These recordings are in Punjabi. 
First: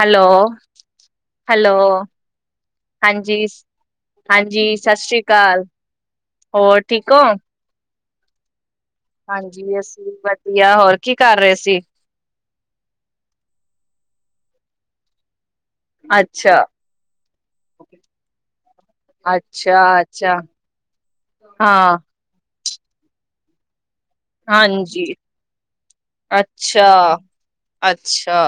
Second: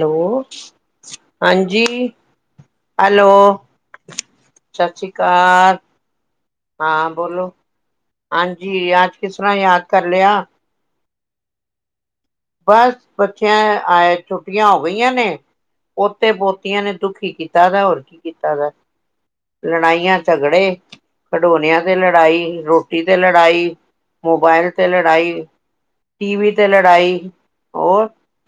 ਹੈਲੋ ਹੈਲੋ ਹਾਂਜੀ, ਹੈਲੋ, ਹਾਂਜੀ ਹਾਂਜੀ ਸਤਿ ਸ੍ਰੀ ਅਕਾਲ ਹੋਰ ਠੀਕ ਹੋ। ਹਾਂ ਜੀ ਅੱਜ ਕਿਸ ਤਰ੍ਹਾਂ ਹਾਂਜੀ ਯਾਦ ਕਰ ਅਸੀਂ ਲਿਆ। ਵਧੀਆ ਹੋਰ ਕੀ ਕਰ ਰਹੇ ਸੀ। ਬਸ ਬੱਚਿਆਂ ਆਏ ਛੁੱਟੀਆਂ ਹੋ ਗਈਆਂ ਨੇ ਪੋਤੇ ਅੱਛਾ। ਪੋਤੀਆਂ ਨੇ ਦੁਖੀ ਕੀਤਾ ਦਾ ਹੋਰ ਕੀ ਕੀਤਾ ਦਾ ਅੱਛਾ, ਲੜਾਈਆਂ ਅੱਛਾ ਝਗੜੇ ਖਡੋਨਿਆਂ ਤੇ ਹਾਂ ਲੜਾਈ ਰੋਟੀ ਟੀ ਤੇ ਲੜਾਈ ਮੋਬਾਇਲ ਤੇ ਹਾਂਜੀ ਲੜਾਈ ਟੀਵੀ ਤੇ ਅੱਛਾ, ਲੜਾਈ ਹੋਰ ਅੱਛਾ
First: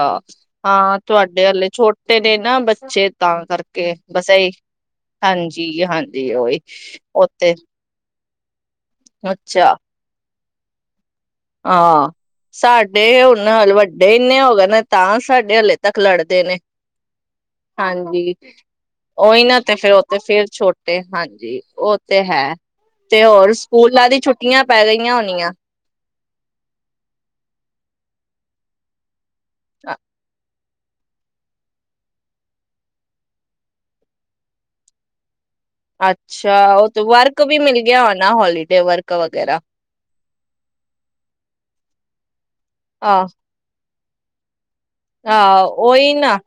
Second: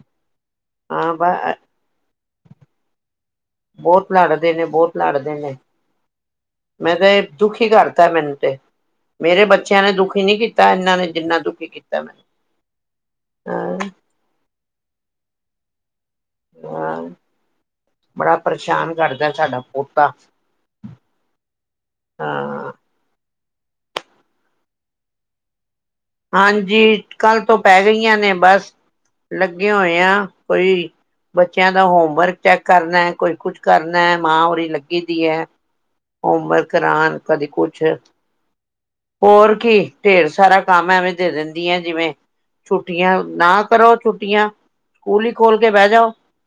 ਹਾਂ ਤੁਹਾਡੇ ਹੱਲੇ ਛੋਟੇ ਛੋਟੇ ਨੇ ਨਾ ਬੱਚੇ ਤਾਂ ਕਰਕੇ ਬਹੁਤ ਬਸ ਇਹੀ ਲੜਦੇ ਨੇ, ਬਹੁਤ ਲੜਦੇ ਨੇ। ਹਾਂਜੀ ਹਾਂਜੀ ਓਹੀ ਮੈਂ ਤੇ ਉੱਥੇ। ਦੁਖੀ ਕਰਤਾ ਮੈਨੂੰ ਤੇ ਮੇਰੇ ਬੱਚਿਆਂ ਨੇ ਦੁਖੀ ਨਹੀਂ ਕੀ ਤਾਂ ਇਹਨਾਂ ਨੇ ਜਿੰਨਾ ਦੁਖੀ ਕੀਤਾ ਹਾਂ ਮੈਂ। ਸਾਡੇ ਹੁਣ ਨਾ [unintelligible] ਹਾਂ ਵੱਡੇ ਇੰਨੇ ਹੋ ਗਏ ਨੇ ਤਾਂ ਸਾਡੇ ਹਲੇ ਤੱਕ ਲੜਦੇ ਨੇ ਬੜਾ ਹਾਂਜੀ ਪਰੇਸ਼ਾਨ ਕਰਦਾ ਓਹੀ ਸਾਡਾ ਨਾ ਤੇ ਫਿਰ ਉਹ ਪੋਤਾ ਤੇ ਫਿਰ ਛੋਟੇ ਹਾਂਜੀ ਉਹ ਤੇ ਹੈ ਹਾਂ ਤੇ ਹੋਰ ਸਕੂਲਾਂ ਦੀ ਛੁੱਟੀਆਂ ਪੈ ਗਈਆਂ ਹੋਣੀਆਂ। ਹਾਂਜੀ ਕੱਲ੍ਹ ਤੋਂ ਪੈ ਗਈਆਂ ਨੇ ਬਸ ਲੱਗੇ ਹੋਏ ਆ ਕੋਈ ਬੱਚਿਆਂ ਦਾ ਹੋਮਵਰਕ ਚੈੱਕ ਕਰਨਾ ਕੋਈ ਕੁਛ ਕਰਨਾ ਮਾਂ ਉਰੀ ਲੱਗੀ ਦੀ ਐ। ਅੱਛਾ ਉਹ ਵਰਕ ਵੀ ਮਿਲ ਕੁਛ ਗਿਆ ਹੋਨਾ ਹੋਲੀਡੇ ਵਰਕ ਹੋਰ ਵਗੈਰਾ ਕੀ ਢੇਰ ਸਾਰਾ ਐਵੇਂ ਦੇ ਦਿੰਦੀਆਂ ਜਿਵੇਂ ਛੁੱਟੀਆਂ ਆਹ ਨਾ ਕਰੋ ਛੁੱਟੀਆਂ। ਸਕੂਲ ਹੀ ਖੋਲ ਆਹ ਕੇ ਬਹਿ ਜਾਓ ਓਹੀ ਨਾ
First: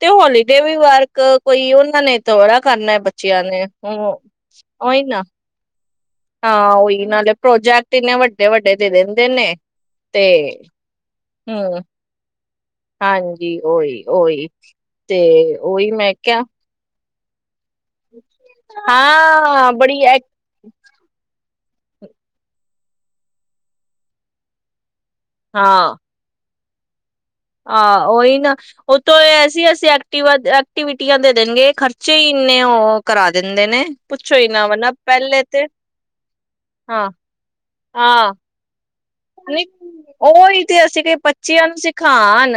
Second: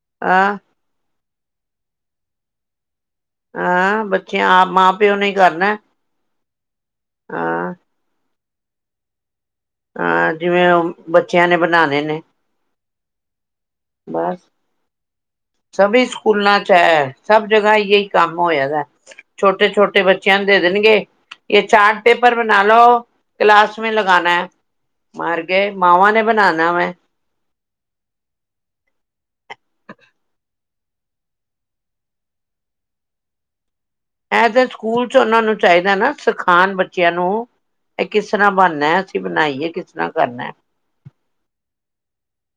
ਤੇ ਹਾਂ ਹੋਲੀਡੇ ਵੀ ਵਰਕ ਕੋਈ ਉਹਨਾਂ ਨੇ ਥੋੜਾ ਕਰਨਾ ਬ ਹਾਂ ਬੱਚੇ ਆਪ ਮਾਂ ਪਿਓ ਨੇ ਕਰਨਾ। ਹਾਂ ਉਈ ਇਹਨਾਂ ਦੇ ਹਾਂ ਪ੍ਰੋਜੈਕਟ ਇੰਨੇ ਵੱਡੇ ਵੱਡੇ ਵੱਡੇ ਤੇ ਦਿੰਦੇ ਨੇ। ਤੇ ਅਹ, ਜਿਵੇਂ ਉਹ ਬੱਚਿਆਂ ਨੇ ਹਮ ਬਣਾਉਣੇ ਨੇ ਹਾਂਜੀ। ਜੀ ਓਹੀ ਬਸ ਓਹੀ ਤੇ ਓਹੀ ਸਭੀ ਮੈਂ ਕਿਹਾ। ਸਕੂਲਾਂ ਚ ਹੈ ਸਭ ਜਗ੍ਹਾ ਯਹੀ ਕੰਮ ਹੋਇਆ ਦਾ ਹਾਂ ਬੜੀ ਛੋਟੇ-ਛੋਟੇ ਐ ਬੱਚਿਆਂ ਨੂੰ ਦੇ ਦੇਣਗੇ। ਯ ਚਾਰਟ ਪੇਪਰ ਬਣਾ ਲੋ ਕਲਾਸ ਮੈਂ ਲਗਾਨਾ ਐ। ਮਾਰਗੇ ਹਾਂ ਮਾਵਾਂ ਨੇ ਬਣਾਣਾ। ਣਾਂ ਵੈ। ਆਹ ਉਹੀ ਨਾ ਉਹਤੋਂ ਐਸ ਅਸੀਂ ਐਕਟਿਵਾ ਦ ਐਕ ਐਕਟੀਵਿਟੀਆਂ ਦੇ ਦੇਣਗੇ ਖਰਚੇ ਹੀ ਇੰਨੇ ਉਹ ਕਰਾ ਦਿੰਦੇ ਨੇ। ਪੁੱਛੋ ਹੀ ਇਹ ਤਾਂ ਨਾ ਵਰਨਾ ਸਕੂਲ ਚ ਉਹਨਾਂ ਪਹਿਲੇ ਨੂੰ ਤੇ ਚਾਹੀਦਾ ਨਾ ਸਿਖਾਉਣ ਹਾਂ ਬੱਚਿਆਂ ਨੂੰ ਇਹ ਕਿਸ ਤਰ੍ਹਾਂ ਬਣਨਾ ਨੀਂ ਬਣਾਈਏ ਕਿਸ ਤਰ੍ਹਾਂ ਕਰਨਾ ਉਹੀ ਤੇ ਅਸੀਂ ਕਿ ਬੱਚਿਆਂ ਨੂੰ ਸਿਖਾ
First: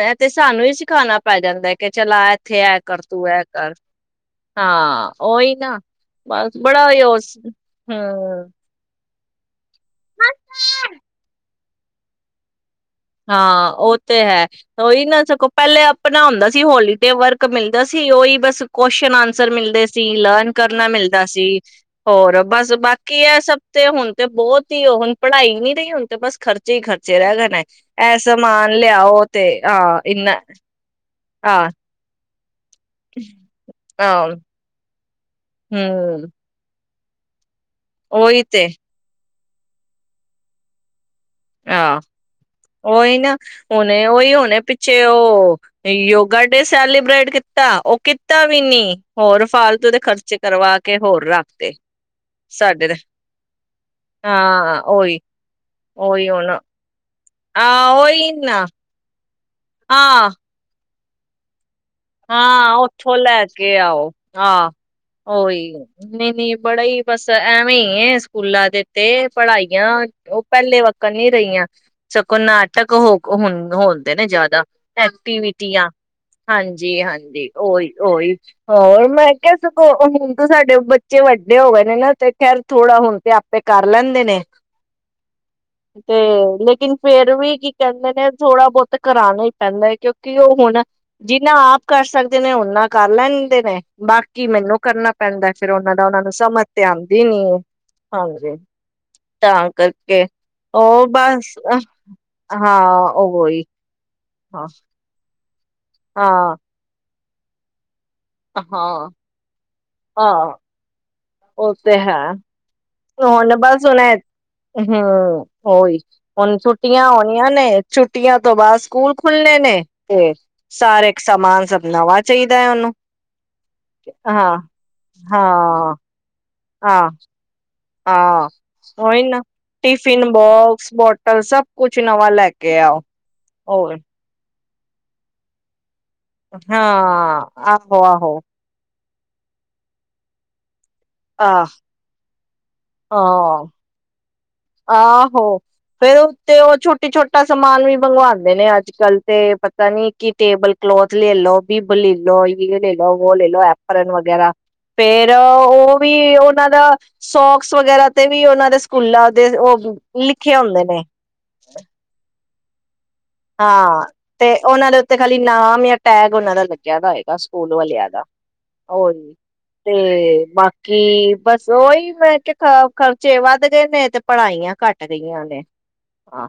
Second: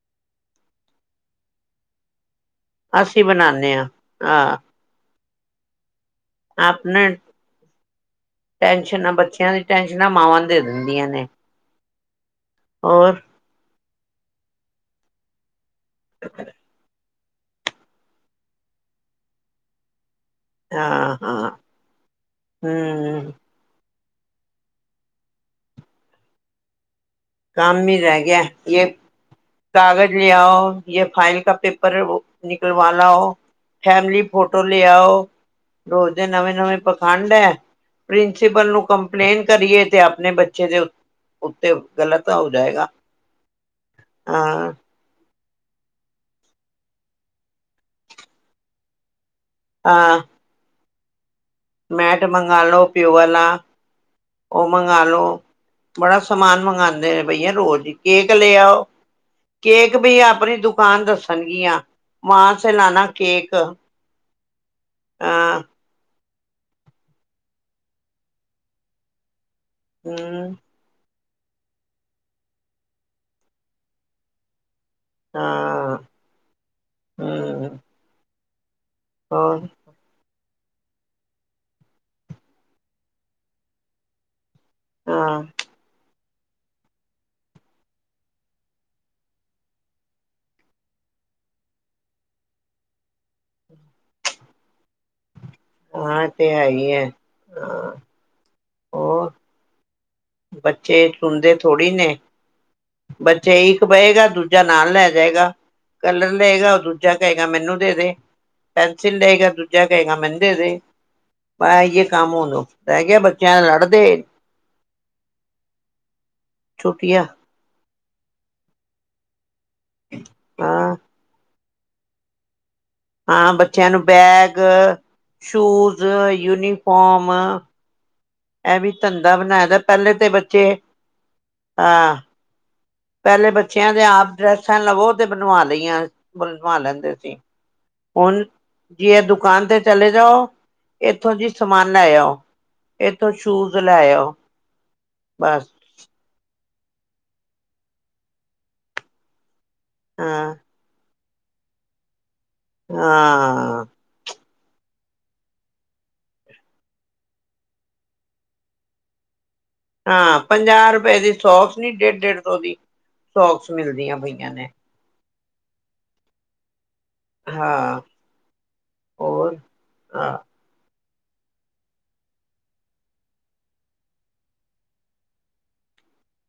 ਇਹ ਤੇ ਸਾਨੂੰ ਈ ਸਿਖਾਉਣਾ ਪੈ ਜਾਂਦਾ ਕਿ ਚਲਾ ਉੱਥੇ ਐ ਕਰ ਅਸੀਂ ਤੂੰ ਐ ਕਰ, ਬਣਾਉਦੇ ਹਾਂ ਹਾਂ। ਓਈ ਨਾ ਬਸ ਬੜਾ ਆਪਣੇ ਉਸ ਹਮ ਚਿਆਂ ਦੀ ਟੈਨਸ਼ਨਾਂ ਮਾਵਾਂ ਨੂੰ ਦੇ ਦਿੰਦੀਆਂ ਨੇ। ਹੋਰ ਹਾਂ ਉਹ ਤੇ ਹੈ ਤਾਂ ਉਹੀ ਨਾ ਸਕੋਂ। ਪਹਿਲੇ ਆਪਣਾ ਹੁੰਂਦਾ ਸੀ, ਹੋਲੀ ਦੇ ਵਰਗ ਮਿਲਦਾ ਸੀ, ਉਹੀ ਬਸ ਕੁਸ਼ਚਨ ਆਨਸਰ ਮਿਲਦੇ ਸੀ। ਲਰਨ ਕਰਨਾ ਹਾਂ ਮਿਲਦਾ ਹਾਂ ਸੀ, ਹੋਰ ਬਸ ਬਾਕੀ ਹਮ ਹੈ, ਸਭ ਤੇ ਹੁਣ। ਤੇ ਬਹੁਤ ਹੀ, ਉਹ ਹੁਣ ਪੜ੍ਹਾਈ ਨ ਨਹੀਂ ਰਹੀ, ਹੁਣ ਤੇ ਬਸ ਖਰਚੇ ਹੀ ਖਟ ਸਰਾਗਾ ਨਾ ਇਹ ਸਮਾਨ ਲਿਆਓ ਤੇ, ਆਹ ਕਾਗਜ਼ ਇੰਨਾ ਲਿਆਓ ਯਾ, ਫਾਈਲ ਕਾ ਆਹ ਪੇਪਰ ਏ, ੳ ਨ [inaudible] ਕਰਵਾ ਲਾਓ, ਫੈਮਲੀ ਆਹ ਫੋਟੋ ਲੇ ਆਓ। ਰੋਜ਼ ਦੇ ਹਮ ਨਵੇਂ, ਨਵੇਂ ਪ ਠੰਡ ਐ। ਉਹੀ ਤੇ ਪ੍ਰਿੰਸੀਪਲ ਨੂੰ ਕੰਪਲੇਂਟ ਕਰੀਏ ਤੇ, ਆਪਣੇ ਬੱਚੇ ਦੇ ਉੱਤੇ ਆਹ, ਗ਼ਲਤ ਹੋ ਜਾਏਗਾ ੳ ਈ, ਨਾ ਹੁਣੇ ਉਹੀ ਹੋਣੇ, ਹਾਂ ਪਿੱਛੇ ਉਹ। ਯੋਗਾ ਡੇ ਸੈਲੀਬ੍ਰੇਟ ਕੀਤਾ, ਉਹ ਕੀਤਾ ਵੀ ਨੀ। ਹੋਰ ਫਾਲਤੂ ਦੇ ਹਾਂ ਖਰਚੇ ਕਰਵਾ ਕੇ ਕੇ ਹੋਰ, ਰੱ ਮੈਟ ਮੰਗਾ ਲਉ ਪਿਓ ਵਾਲਾ, ਉਹ ਹਾਂ ਮੰਗਾ ਉਹੀ ਲਉ। ਬੜਾ ਉਹੀ ਹੁਣ ਸਮਾਨ ਮੰਗਾਦੇਨ ਬਈਆਂ ਰੋਜ਼ ਹੀ ਆਹ ਉਹੀ ਕੇਕ ਨਾ ਲਿਆਓ। ਕੇਕ ਵੀਈ ਹਾਂ ਆਪਣੀ ਦੁੱ ਪਾਨ ਦੱਸਨਗੀਆਂ ਹਾਂ, ਉੱਥੋਂ ਲੈ ਕੇ ਆਓ, ਆਹ, ਹਾਂ ਉਹੀ। ਨਹੀਂ, ਨਹੀਂ ਬੜਾ ਹੀ, ਬਸ ਐਵੇਂ ਹੀ ਸਕੂਲਾ ਦੇ, ਤੇ। ਪੜ੍ਹਾਈਆਂ ਉਹ ਹਮ ਪਹਿਲੇ ਵੱਕ ਹੁਣ ਨਹੀਂ ਰਹੀਆਂ ਸਗੋਂ, ਨਾਟਕ ਹੋ ਹੁਣ ਹੋਂਦੇ ਨੇ ਜ਼ਿਆਦਾ। ਐਕਟੀਵਿਟੀ ਆ, ਹਾਂ ਹਾਂਜੀ। ਹਾਂਜੀ। ਹਮ ਉਹੀ, ਉਹੀ [inaudible] ਹੋਰ, ਮੈਂ ਕਿਆ, ਹੋਰ ਸਗੋਂ ਤੇ ਸਾਡੇ ਬੱਚੇ ਵੱਡੇ ਹੋ ਗਏ ਨੇ ਨਾ ਤੇ ਖੈਰ ਥੋੜਾ ਹੁਣ ਤੇ ਆਪੇ ਕਰ ਲੈਂਦੇ ਨੇ ਹਾਂ ਤੇ ਲੇਕਿਨ ਫੇਰ ਵੀ ਕੀ ਕਹਿੰਦੇ ਨੇ ਥੋੜਾ ਬਹੁਤ ਕਰਾਣਾ ਹੀ ਪੈਂਦਾ ਹੈ ਕਿਉਂਕਿ ਉਹ ਹੁਣ ਜੀ ਜਿਨਾਂ ਆਪ ਕਰ ਸਕਦੇ ਨੇ ਓਨਾ ਕਰ ਲੈਂਦੇ ਨੇ ਬਾਕੀ ਮੈਨੂੰ ਕਰਨਾ। ਪੈਂਦਾ ਫੇਰ ਉਹਨਾਂ ਦਾ ਉਹਨਾ ਹਾਂ ਨੂੰ ਸਮਝ ਹੈ ਤੇ ਹੀ ਹੈ ਆਂਦੀ ਨੀ ਹਾਂ ਹਾਂਜੀ ਹੋਰ ਤਾਂ ਕਰ ਉਹ ਬੱਚੇ ਸੁਣਦੇ ਬਸ ਥੋੜ੍ਹੀ ਨੇ ਹਾਂ ਉਹ ਬੱਚੇ ਹੀ ਇੱਕ ਦੂਜਾ ਨਾਲ ਲੈ ਜਾਏਗਾ। ਕੱਲਰ ਹਾਂ ਲਏਗਾ ਦੂ ਜਾਂ ਕਹੇਗਾ ਮੈਨੂੰ ਦੇ ਦੇ ਹਾਂ ਪੈਨਸਿਲ ਲਏਗਾ ਦੂਜਾ ਕਹੇਗਾ ਮੈਨੂੰ ਦੇ ਹਾਂ ਦੇ ਉਹ ਬਸ ਤੇ ਇਹੀਓ ਹੈ ਕੰਮ ਹੋਣ ਦੋ। ਰਹਿ ਗਿਆ ਬੱਚਿਆਂ ਲੜਦੇ ਹੂੰ ਓਹੀ ਹੁਣ ਛੁੱਟੀਆਂ ਆਉਣੀਆਂ ਨੇ ਛੁੱਟੀਆਂ ਤੋਂ ਬਾਅਦ ਸਕੂਲ ਖੁੱਲਣੇ ਨੇ ਤੇ ਹਾਂ ਸਾਰੇ ਇੱਕ ਸਮਾਨ ਸਭ ਨਵਾਂ ਚਾਹੀਦਾ ਹੈ ਉਹਨੂੰ ਹਾਂ, ਬੱਚਿਆਂ ਨੂੰ ਹਾਂ ਬੈਗ ਹਾਂ ਸੂਜ਼ ਹਾਂ ਯੂਨੀਫੋਮ ਹਾਂ, ਇਹ ਵੀ ਓਹੀ ਧੰਦਾ ਨਾ ਬਣਾਇਆ ਦਾ ਪਹਿਲੇ ਤੇ ਟਿਫਿਨ ਬੱਚੇ ਬੋਕਸ, ਬੋਟਲ ਸਭ ਕੁਛ ਹਾਂ ਨਵਾਂ ਲੈ ਕੇ ਆਓ ਪਹਿਲੇ ਬੱਚਿਆਂ ਹੋਰ ਦੇ ਆਪ ਡਰੈੱਸਾਂ ਲਵੋ ਤੇ ਬਣਵਾ ਲਈਆਂ ਬਣਵਾ ਹਾਂ ਆਹੋ ਆਹੋ ਜੀ ਇਹ ਦੁਕਾਨ ਤੇ ਚਲੇ ਜਾਓ। ਇੱਥੋਂ ਜੀ ਆਹ ਸਮਾਨ ਲੈ ਆਓ। ਇਥੋਂ ਹਾਂ ਸ਼ੂਜ ਲੈ ਆਓ। ਆਹੋ ਬਸ ਫੇਰ, ਤੇ ਉਹ ਛੋਟੀ ਛੋਟਾ ਸਮਾਨ ਵੀ ਮੰਗਵਾਂਦੇ ਨੇ ਅੱਜ ਕੱਲ ਤੇ ਪਤਾ ਨੀ ਕਿ ਹਾਂ ਟੇਬਲ ਕਲੋਥ ਲੋ ਬੀ ਬਲੀ ਲੋਈ ਇਹ ਲੈ ਲਓ ਉਹ ਲੈ ਲਓ ਹਾਂ ਐਪਰਨ ਵਗੈਰਾ ਫੇਰ ਉਹ ਵੀ ਉਹਨਾਂ ਦਾ ਸੋਕਸ ਵਗੈਰਾ ਤੇ ਵੀ ਉਹਨਾਂ ਦੇ ਸਕੂਲਾਂ ਦੇ ਉਹ ਹਾਂ ਲਿਖੇ ਹੁੰਦੇ ਪੰਜਾਹ ਨੇ ਰੁਪਏ ਦੀ ਸੌਫ ਨੀ ਡੇਢ ਡੇਢ ਵੀ ਹਾਂ ਤੇ ਉਹਨਾਂ ਦੇ ਉੱਤੇ ਖਾਲੀ ਨਾਮ ਜਾਂ ਟੈਗ ਉਹਨਾਂ ਦਾ ਲੱ ਦਾ ਹੈਗਾ ਸਕੂਲ ਹਾਂ ਵਾਲਿਆਂ ਦਾ [inaudible] ਹੋਰ ਤੇ ਹਾਂ [inaudible] ਬਾਕੀ ਕੀ ਬਸ ਉਓਹੀ ਮੈਂ ਕਿਹਾ ਖਰਚੇ ਵੱਧ ਗਏ ਨੇ ਤੇ ਪੜ੍ਹਾਈਆਂ ਘੱਟ ਗਈਆਂ ਨੇ ਹਾਂ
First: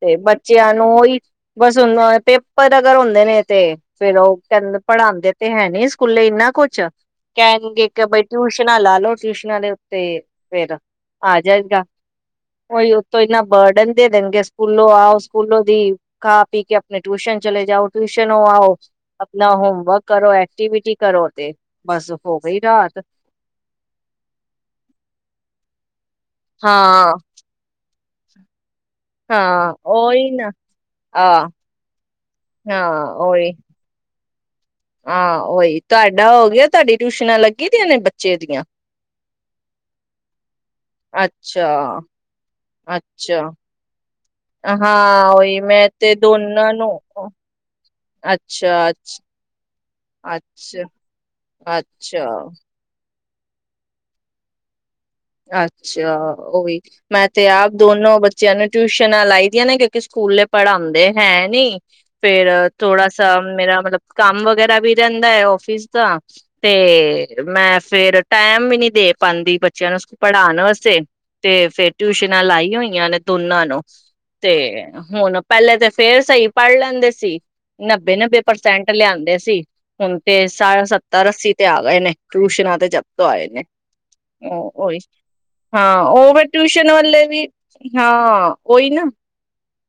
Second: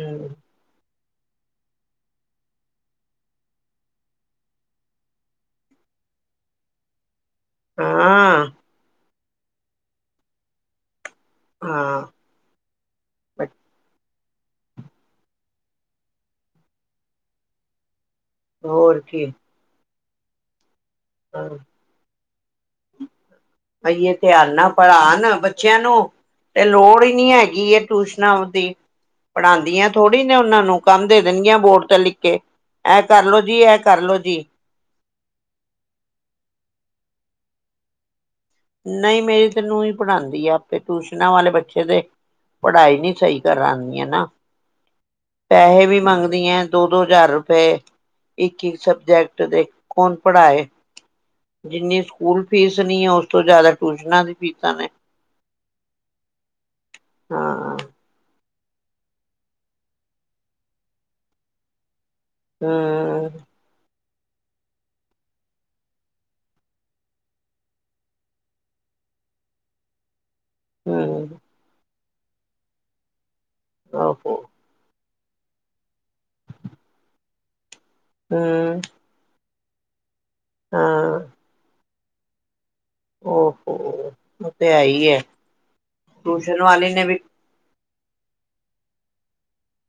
ਤੇ ਬੱਚਿਆਂ ਨੂੰ ਉਹੀ ਬਸ ਹੁਣ ਪੇਪਰ ਅਗਰ ਹੁੰਦੇ ਨੇ ਤੇ ਫੇਰ ਉਹ ਕਹਿੰਦੇ ਪੜ੍ਹਾਉਂਦੇ ਤੇ ਹੈ ਨਹੀ ਸਕੂਲੇ ਇੰਨਾ ਕੁਛ ਕਹਿਣਗੇ ਇੱਕ ਬਈ ਹਾਂ ਟਿਊਸ਼ਨਾਂ ਲਾ ਲਓ ਦੇ ਉੱਤੇ ਫੇਿਰ ਆ ਜਾਏਗਾ ਹਾਂ ਉਹੀ ਉਤੋਂ ਇੰਨਾ ਬ ਬਰਡਨ ਦੇ ਦੇਣਗੇ ਸਕੂਲੋਂ ਆਓ ਸਕੂਲੋਂ ਦੀ ਖਾ ਪੀ ਕੇ ਆਪਣੇ ਟਿਊਸ਼ਨ ਚਲੇ ਜਾਓ ਟਿਊਸ਼ਨ ਆਓ ਹੋਰ ਕੀ ਆਪਣਾ ਹੋਮਵਰਕ ਕਰੋ ਐਕਟੀਵਿਟੀ ਕਰੋ ਤੇ ਬਸ ਹੋ ਗਈ ਰਾਤ ਅੜੀਏ ਪਿਆਰ ਨਾਲ ਪੜ੍ਹਾਉਣ ਬੱਚਿਆਂ ਨੂੰ ਤੇ ਲੋੜ ਹੀ ਹਾਂ ਨੀ ਹੈਗੀ ਇਹ ਟਊਸ਼ਨ ਸੁਣਾਉਂਦੀ ਹਾਂ ਪੜ੍ਹਾਉਦੀਆਂ ਥੋੜ੍ਹੀ ਉਹੀ ਨੇ ਨਾ ਉਹਨਾਂ ਨੂੰ ਕੰਮ ਦੇ ਆਹ ਦੇਣਗੀਆਂ ਬੋਰਡ ਤਾਂ ਲਿਖ ਐ ਕਰਲੋ ਜੀ ਇਹ ਕਰਲੋ ਜੀ ਆਹੋ ਉਹੀ ਤੁਹਾਡਾ ਹੋ ਗਿਆ ਤੁਹਾਡੀ ਟਿਊਸ਼ਨਾਂ ਲੱਗੀ ਤੇੇ ਨਹੀਂ ਮੇਰੀ ਤੈਨੂੰ ਹੀ ਪੜ੍ਹਾਉਂਦੀ ਆ ਆਪੇ ਟਿਊਸ਼ਨਾਂ ਵਾਲੇ ਅੱਛਾ ਬੱਚੇ ਦੇ ਪੜ੍ਹਾਈ ਨਹੀਂ ਸਹੀ ਅੱਛਾ ਕਰਉਦੀ ਹੈ ਨਾ ਹਾਂ ਉਹੀ ਪੈਸੇ ਮੈਂ ਵੀ ਤੇ ਮੰਗਦੀਆਂ ਦੋਨਾਂ ਦੋ ਨੂੰ ਦੋ ਹਜ਼ਾਰ ਰੁਪਏ ਇੱਕ ਇੱਕ ਅੱਛਾ ਅੱਛਾ ਸਬਜੈਕਟ ਦੇ ਕੌਣ ਪੜ੍ਹਾਏ ਅੱਛਾ ਜਿੰਨੀ ਅੱਛਾ ਸਕੂਲ ਫੀਸ ਨਹੀਂ ਉਸ ਤੋਂ ਜ਼ਿਆਦਾ ਟਊਸ਼ਨਾਂ ਦੀ ਪੀਤਾ ਨੇ ਅੱਛਾ ਉਹੀ ਮੈਂ ਤੇ ਆਪ ਹਾਂ ਦੋਨੋ ਬੱਚੇ ਬੱਚਿਆਂ ਨੂੰ ਟਿਊਸ਼ਨਾਂ ਲਾਈ ਦੀਆਂ ਨੇ ਕਿਉਂਕਿ ਸਕੂਲੇ ਪੜ੍ਹਾਉਂਦੇ ਹੈ ਨੀ ਫੇਿਰ ਥੋੜਾ ਹਮ ਸਾ ਮੇਰਾ ਮਤਲਬ ਕੰਮ ਵਗੈਰਾ ਵੀ ਰਹਿੰਦਾ ਹੈ, ਆਫਿਸ ਦਾ ਤੇ ਮੈਂ ਫੇਰ ਟੈਮ ਵੀ ਨੀ ਦੇ ਪਾਉਂਦੀ ਬੱਚਿਆਂ ਨੂੰ। ਪੜ੍ਹਾਉਣ ਵਾਸੇ ਹਮ ਤੇ ਫੇਰ ਟਿਊਸ਼ਨਾਂ ਲਾਈ ਹੋਈਆਂ ਨੇ। ਦੋਨਾਂ ਨੂੰ ਆਹੋ ਤੇ ਹੁਣ ਪਹਿਲੇ, ਤਾਂ ਫੇਰ ਸਹੀ ਪੜ੍ਹ ਲੈਂਦੇ ਸੀ। ਨੱਬੇ-ਨੱਬੇ ਹਮ ਪ੍ਰਸੈਂਟ ਲਿਆਂਦੇ ਸੀ। ਹੁਣ ਤੇ ਸਾਠ, ਹਾਂ ਸੱਤਰ, ਅੱਸੀ ਤੇ ਆ ਗਏ ਨੇ। ਟਊਸ਼ਸ਼ਨਾ ਤੇ। ਜਪ ਤੋਂ ਆਏ ਨੇ ਓਹੋ ਉਹ ਹੂੰ ਤੇ ਹੈ ਉਹੀ। ਹੀ ਹੈ ਹਾਂ ਫਿਰ ਟਿਊਸ਼ਨ ਵਾਲੇ ਵੀ ਹਾਂ ਓਈ ਨਾ।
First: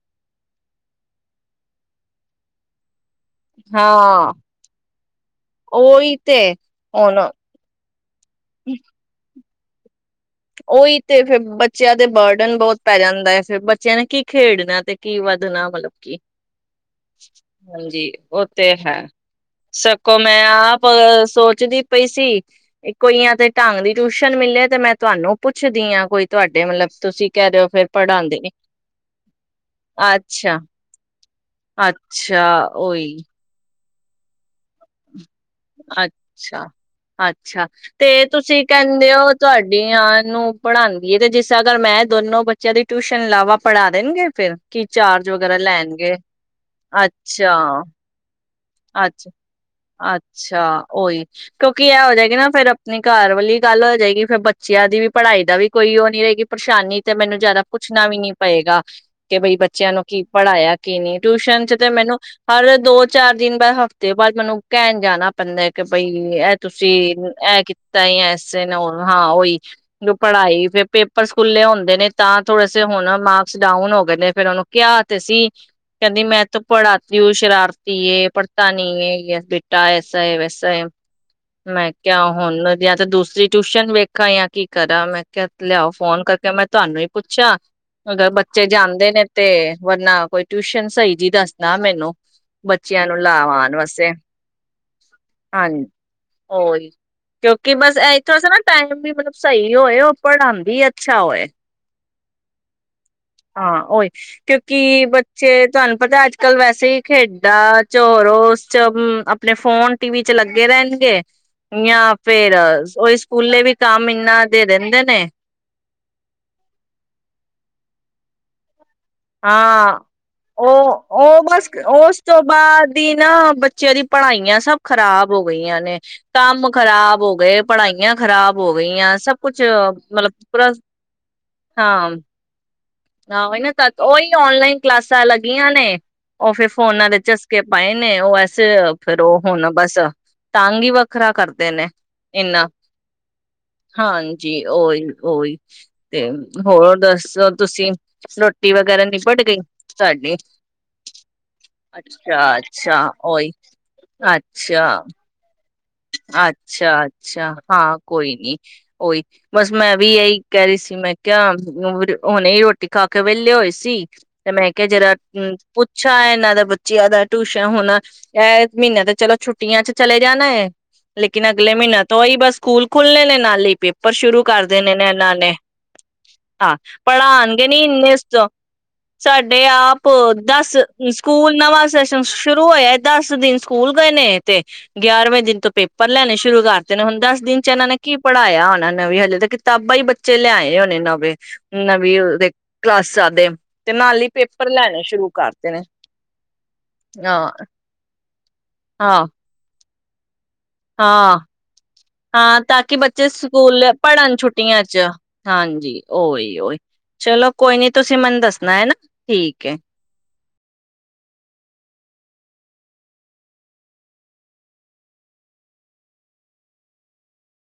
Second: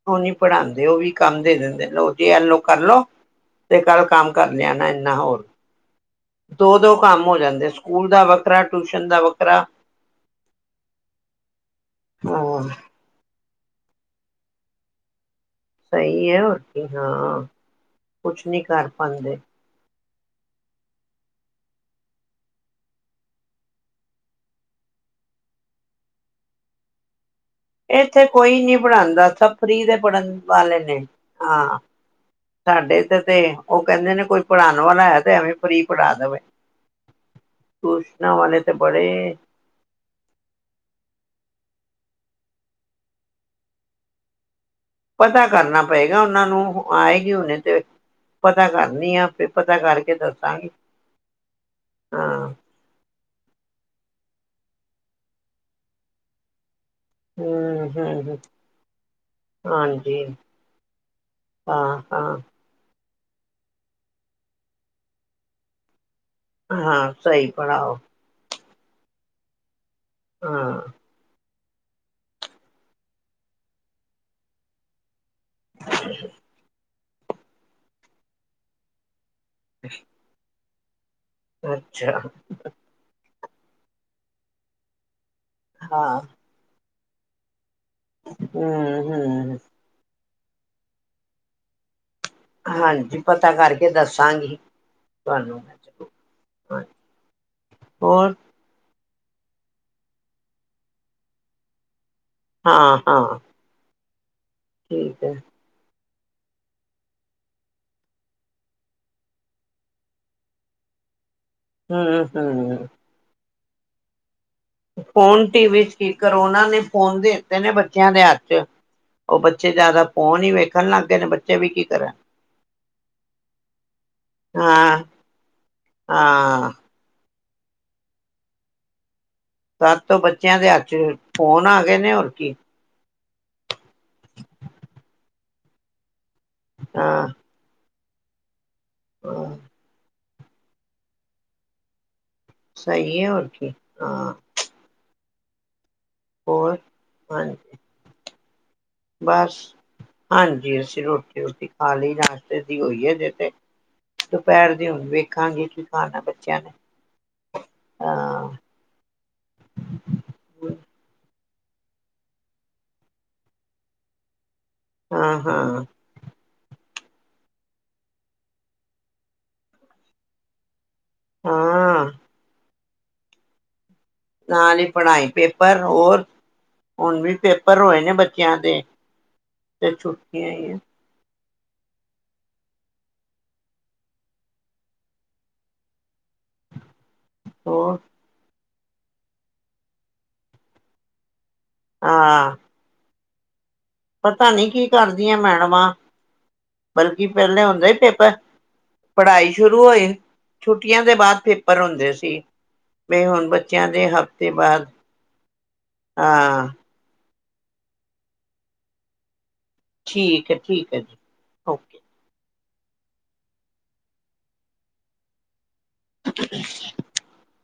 ਉਹ ਨਹੀਂ ਪੜ੍ਹਾਉਂਦੇ ਉਹ ਵੀ ਕੰਮ ਦੇ ਦਿੰਦੇ, ਲੋ ਜੀ ਐਲੋ ਕਰ ਲਓ। ਤੇ ਕੱਲ੍ਹ ਕੰਮ ਹਾਂ ਕਰ ਲਿਆਣਾ ਇੰਨਾ ਹੋਰ ਉਹੀ ਤੇ ਦੋ-ਦੋ ਹੁਣ ਕੰਮ ਹੋ ਜਾਂਦੇ ਸਕੂਲ ਦਾ ਵੱਖਰਾ, ਟਿਊਸ਼ਨ ਦਾ ਵੱਖਰਾ। ਵਖਰਾ ਉਹੀ ਤੇ ਫੇਿਰ ਬੱਚਿਆਂ ਦੇ ਬਰਡਨ ਹਾਂ ਬਹੁਤ ਪੈ ਜਾਂਦਾ ਹੈ। ਬੱਚਿਆਂ ਨੇ ਕੀ ਖੇਡਣਾ ਤੇ ਕੀ ਵ ਮਤਲਬ ਕੀ, ਸਹੀ ਹੈ ਹੋਰ ਕੀ ਹਾਂ ਹਾਂਜੀ ਉਹ ਕੁਛ ਨੀ ਤੇ ਕਰ ਹੈ ਪਾਉਂਦੇ ਸਭ ਮੈਂ ਆ ਸੋਚਦੀ ਪਈ ਸੀ ਕੋਈਆਂ ਤੇ ਢੰਗ ਦੀ ਟਿਊਸ਼ਨ ਮਿਲਿਆ ਤੇ ਮੈਂ ਤੁਹਾਨੂੰ ਪੁੱਛਦੀ ਹਾਂ, ਕੋਈ ਤੁਹਾਡੇ ਮਤਲਬ ਤੁਸੀਂ ਕਹਿ ਰਹੇ ਹੋ ਫਿਰ ਇਹ ਇੱਥੇ ਪੜ੍ਹਾਉਂਦੇ ਨੇ ਕੋਈ ਨਹੀਂ ਪੜ੍ਹਾਉਂਦਾ ਸਭ ਫ੍ਰਰੀ ਦੇ ਪੜ੍ਹਨ ਅੱਛਾ ਵਾਲੇ ਨੇ। ਹਾਂ ਅੱਛਾ, ਸਾਡੇ ਓਹੀ। ਤੇ ਤੇ ਉਹ ਕਹਿੰਦੇ ਨੇ ਕੋਈ ਪੜ੍ਹਾਉਣ ਵਾਲਾ ਹੈ। ਤੇ ਐਵੇਂ ਫ੍ਰਰੀ ਪੜ੍ਹਾ ਦੇਵੇ ਅੱਛਾ-ਅੱਛਾ ਤੇ ਟਿਊਸ਼ਨਾਂ ਵਾਲੇ ਤੁਸੀਂ ਤੇ ਕਹਿੰਦੇ ਹੋ ਬੜੇ ਤੁਹਾਡੀਆਂ ਨੂੰ ਪੜ੍ਹਾਉਂਦੀ ਹੈ ਤੇ ਜਿਸ ਅਗਰ ਮੈਂ ਦੋਨੋ ਬੱਚਿਆਂ ਦੀ ਟਿਊਸ਼ਨ ਲਾਵਾ ਪੜ੍ਹਾ ਦੇਣਗੇ ਫੇਰ। ਪਤਾ ਕਰਨਾ ਪਏਗਾ ਉਹਨਾਂ ਨੂੰ ਆਏਗੀ ਹੁਣੇ ਤੇ। ਪਤਾ ਕਰਨੀ ਆ ਫਿਰ ਪਤਾ ਕਰਕੇ ਅੱਛ-ਅੱਛਾ, ਦੱਸਾਂਗੀ ਓਹੀ ਕਿਉਂਕਿ ਇਹੀ ਹੋ ਜਾਏਗੀ ਨਾ ਹਾਂ ਫਿਰ ਆਪਣੀ ਘਰ ਵਾਲੀ। ਗੱਲ ਹੋ ਜਾਏਗੀ ਫੇਰ ਬੱਚਿਆਂ ਦੀ ਵੀ ਪੜ੍ਹਾਈ ਦਾ ਵੀ ਕੋਈ ਉਹ ਨੀ ਰਹੇਗੀ ਪਰੇਸ਼ਾਨੀ। ਤੇ ਮੈਨੂੰ ਜ਼ਿਆਦਾ ਹਮ ਪੁੱਛਣਾ ਵੀ ਨੀ ਹਮ ਪਏਗਾ ਕਿ ਬਈ ਬੱਚਿਆਂ ਨੂੰ ਹਾਂਜੀ ਕੀ ਪੜ੍ਹਾਇਆ ਕੀ ਨਹੀਂ ਟਿਊਸ਼ਨ ਚ ਤੇ ਹਾਂ ਮੈਨੂੰ ਹਾਂ ਹਰ ਦੋ ਚਾਰ ਦਿਨ ਹਫ਼ਤੇ ਬਾਅਦ ਮੈਨੂੰ ਕਹਿਣ ਜਾਣਾ ਪੈਂਦਾ ਕਿ ਬਈ ਕਿ ਇਹ ਤੁਸੀਂ ਹਾਂ ਨੂੰ ਸਹੀ ਇਹ ਪੜ੍ਹਾਓ ਕੀਤਾ ਹੀ ਐ। ਹਾ ਉਹੀ। ਜੋ ਪੜ੍ਹਾਈ ਫਿਰ ਹਾਂ ਪੇਪਰਸ ਖੁੱਲੇ ਹੁੰਦੇ ਨੇ ਤਾਂ ਥੋੜ੍ਹੇ ਸੇ ਹੁਣ ਮਾਰਕਸ ਡਾਊਨ ਹੋ ਗਏ ਨੇ ਫੇਰ ਉਹਨੂੰ ਕਿਹਾ। ਤੇ ਸੀ ਕਹਿੰਦੀ ਮੈਂ ਤਾਂ ਪੜਾ ਸ਼ਰਾਰਤੀ ਹੈ ਪੜ ਤਾਂ ਨਹੀਂ ਹੈ [unintelligible] ਬੇਟਾ ਐਸਾ ਹੈ ਵੈਸਾ। [inaudible] ਮੈਂ ਅੱਛਾ ਕਿਹਾ ਆ ਹੁਣ ਜਾਂ ਤੇ ਦੂਸਰੀ ਟਿਊਸ਼ਨ ਵੇਖਾਂ ਜਾਂ ਕੀ ਕਰਾਂ ਮੈਂ। ਕਿਹਾ ਲਿਆਓ ਹਾਂ ਫੋਨ ਕਰਕੇ ਮੈਂ ਤੁਹਾਨੂੰ ਹੀ। ਪੁੱਛਾਂ। ਅਗਰ ਬੱਚੇ ਹਮ ਜਾਂਦੇ ਨੇ ਤੇ ਹਮ ਵਰਨਾ ਕੋਈ ਟਿਊਸ਼ਨ ਸਹੀ ਜੀ ਦੱਸਦਾ ਮੈਨੂੰ। ਬੱਚਿਆਂ ਨੂੰ ਹਾਂਜੀ ਪਤਾ ਕਰਕੇ ਵਾਸਤੇ ਦੱਸਾਂਗੀ ਤੁਹਾਨੂੰ ਮੈਂ ਹਾਂਜੀ ਜ਼ਰੂਰ। ਹੋਈ ਕਿਉਂਕਿ ਬਸ ਹੋਰ ਇੱਥੋਂ ਨਾ ਟ ਵੀ ਮਤਲਬ ਸਹੀ ਹੋਏ ਉਹ ਪੜ੍ਹਾਉਂਦੀ ਅੱਛਾ ਹੋਏ। ਹਾਂ। ਹਾਂ ਉਹੀ ਕਿਉਂਕਿ ਠੀਕ ਹੈ ਬੱਚੇ ਤੁਹਾਨੂੰ ਪਤਾ ਅੱਜ ਕੱਲ ਵੈਸੇ ਹੀ ਖੇਡਾਂ ਚ ਉਸ ਚ ਆਪਣੇ ਫੋਨ ਟੀਵੀ ਚ ਲੱਗੇ ਰਹਿਣਗੇ। ਜਾਂ ਹਮ ਫੇਰ ਹਮ ਉਹੀ ਸਕੂਲੇ ਵੀ ਕੰਮ ਇੰਨਾ ਦੇ ਦਿੰਦੇ ਨੇ ਫੋਨ ਟੀ ਵੀ ਚ ਕੀ ਕਰੋਨਾ ਨੇ ਫੋਨ ਦਿੱਤੇ ਨੇ ਬੱਚਿਆਂ ਦੇ ਹੱਥ। ਅੱਛਾ। ਹਾਂ ਲੱਗ ਗਏ ਨੇ ਉਹ-ਉਹ ਬੱਚੇ ਵੀ ਬਸ ਕੀ ਕਰਨ ਉਸ ਤੋਂ ਬਾਅਦ ਹੀ ਨਾ ਬੱਚਿਆਂ ਦੀ ਪੜ੍ਹਾਈਆਂ ਸਭ ਹਾਂ ਖ਼ਰਾਬ ਹੋ ਗਈਆਂ ਨੇ ਕੰਮ ਹਾਂ ਖਰਾਬ ਹੋ ਗਏ ਪੜ੍ਹਾਈਆਂ ਖ਼ਰਾਬ ਹੋ ਗਈਆਂ ਸਭ ਕੁਛ ਤਦ ਤੋਂ ਮਤਲਬ ਬੱਚਿਆਂ ਦੇ ਪੂਰਾ ਹੱਥ ਫੋਨ ਆ ਗਏ ਹਾਂ ਨੇ ਹੋਰ ਕੀ। ਆਹੋ ਨਾ ਤਦੋਂ ਓਹੀ ਓਨਲਾਈਨ ਕਲਾਸਾਂ ਲੱਗੀਆਂ ਨੇ। ਉਹ ਫੇਰ ਫੋਨਾ ਦੇ ਹਾਂ ਚਸਕੇ ਪਾਏ ਉਹ ਫਿਰ ਉਹ ਹਾਂ ਹੁਣ ਬਸ ਤੰਗ ਹੀ ਵੱਖਰਾ ਕਰਦੇ ਨੇ। ਇਨਾ ਸਹੀ ਹੈ ਹੋਰ ਕੀ ਹਾਂ ਹਾਂਜੀ ਓਹੀ। ਓਹੀ। ਤੇ ਹੋਰ ਦੱਸੋ? ਹਾਂਜੀ [unintelligible] ਨਿਬੜ ਬਸ, ਗਈ ਤੁਹਾਡੀ ਹਾਂਜੀ ਅਸੀਂ ਰੋਟੀ ਰੁਟੀ ਖਾ ਲਈ, ਅੱਛਾ ਨਾਸ਼ਤੇ ਦੀ ਅੱਛਾ ਹੋਈ ਹੈ ਹਜੇ ਤੇ, ਓਹੀ ਦੁਪਹਿਰ ਦੀ ਅੱਛਾ ਹੁਣ ਵੇਖਾਂਗੀ ਕਿ ਅੱਛਾ-ਅੱਛਾ ਹਾਂ ਕੋਈ ਨੀ, ਉਹੀ ਬਸ ਮੈਂ ਵੀ ਇਹੀ ਕਹਿ ਰਹੀ ਸੀ ਮੈਂ ਕਿਆ [unintelligible] ਹੁਣੇ ਹੀ ਰੋਟੀ ਖਾ ਕੇ ਵਿਹਲੇ ਹੋਏ ਸੀ। ਤੇ ਮੈਂ ਕਿਹਾ ਜਰਾ ਹਾਂ ਹਾਂ ਪੁੱਛਾ ਇਹਨਾਂ ਦੇ ਬ ਬੱਚਿਆ ਦਾ ਟਿਊਸ਼ਨ, ਹੁਣ ਇਹ ਮਹੀਨਿਆਂ ਤੇ ਚਲੋ ਛੁੱਟੀਆਂ ਚ ਚਲੇ ਜਾਣਾ ਏ। [inaudible] ਲੇਕਿਨ ਅਗਲੇ ਮਹੀਨਾ ਹਾਂ ਤੋਂ ਓਹੀ ਬਸ ਸਕੂਲ ਖੁੱਲਨੇ ਨੇ ਨਾਲੇ ਹੀ ਪੇਪ ਪੇਪਰ ਸ਼ੁਰੂ ਕਰ ਨਾਲ ਹੀ ਦੇਣੇ ਨੇ ਪੜ੍ਹਾਈ ਇਹਨਾਂ ਨੇ, ਪੇਪਰ ਹੋਰ ਆਹ ਹੁਣ ਵੀ ਪੜ੍ਹਾਉਣਗੇ ਪੇਪਰ ਨੀ ਹੋਏ ਨੇ [unintelligible] ਬੱਚਿਆਂ ਦੇ ਸਾਡੇ ਤੇ ਆਪ ਛੁੱਟੀਆਂ ਦਸ ਹੀ ਆ ਸਕੂਲ ਨਵਾਂ ਸੈਸ਼ਨ ਸ਼ੁਰੂ ਹੋਇਆ ਏ, ਦਸ ਦਿਨ ਸਕੂਲ ਗਏ ਨੇ, ਤੇ ਗਿਆਰਵੇਂ ਦਿਨ ਤੋਂ ਪੇਪਰ ਲੈਣੇ ਸ਼ੁ ਸ਼ੁਰੂ ਕਰਤੇ ਨੇ, ਹੁਣ ਦਸ ਦਿਨ ਚ ਇਹਨਾਂ ਨੇ ਹੋਰ ਕੀ ਪੜ੍ਹਾਇਆ ਹੋਣਾ? ਨਵੀਂ, ਹਲੇ ਤੇ ਕਿਤਾਬਾਂ ਹੀ ਬੱਚੇ ਲਿਆਏ ਹੋਣੇ ਨਵੇਂ। ਨਵੀਂ ਉਹ ਦੇ ਹਾਂ ਕਲਾਸਾਂ ਦੇਮ ਪਤਾ ਨੀ ਕੀ ਕਰਦੀਆਂ ਮੈਡਮਾਂ? ਬਲਕਿ ਹਾਂ ਪਹਿਲੇ ਹੁੰਦੇ ਈ ਪੇਪਰ। ਹਾਂ ਪੜ੍ਹਾਈ ਸ਼ੁਰੂ ਹੋਈ। [inaudible] ਦੇ ਹਾਂ, ਬਾਅਦ ਪੇਪਰ ਹੁੰਦੇ ਸੀ ਹਾਂ ਤਾਂ ਕਿ ਬਈ ਬੱਚੇ ਹੁਣ ਸਕੂਲ ਬੱਚਿਆਂ ਦੇ ਪੜ੍ਹਨ ਹਫ਼ਤੇ ਛੁੱਟੀਆਂ ਬਾਅਦ ਚ, ਹਾਂਜੀ ਹਾਂ ਓਹੀ-ਓਹੀ। ਚਲੋ ਕੋਈ ਨੀ, ਤੁਸੀਂ ਮੈਨੂੰ ਦੱਸਣਾ ਹੈਨਾ, ਠੀਕ ਏ। ਠੀਕ ਹੈ, ਠੀਕ ਹੈ ਜੀ, ਓਕੇ। [inaudible]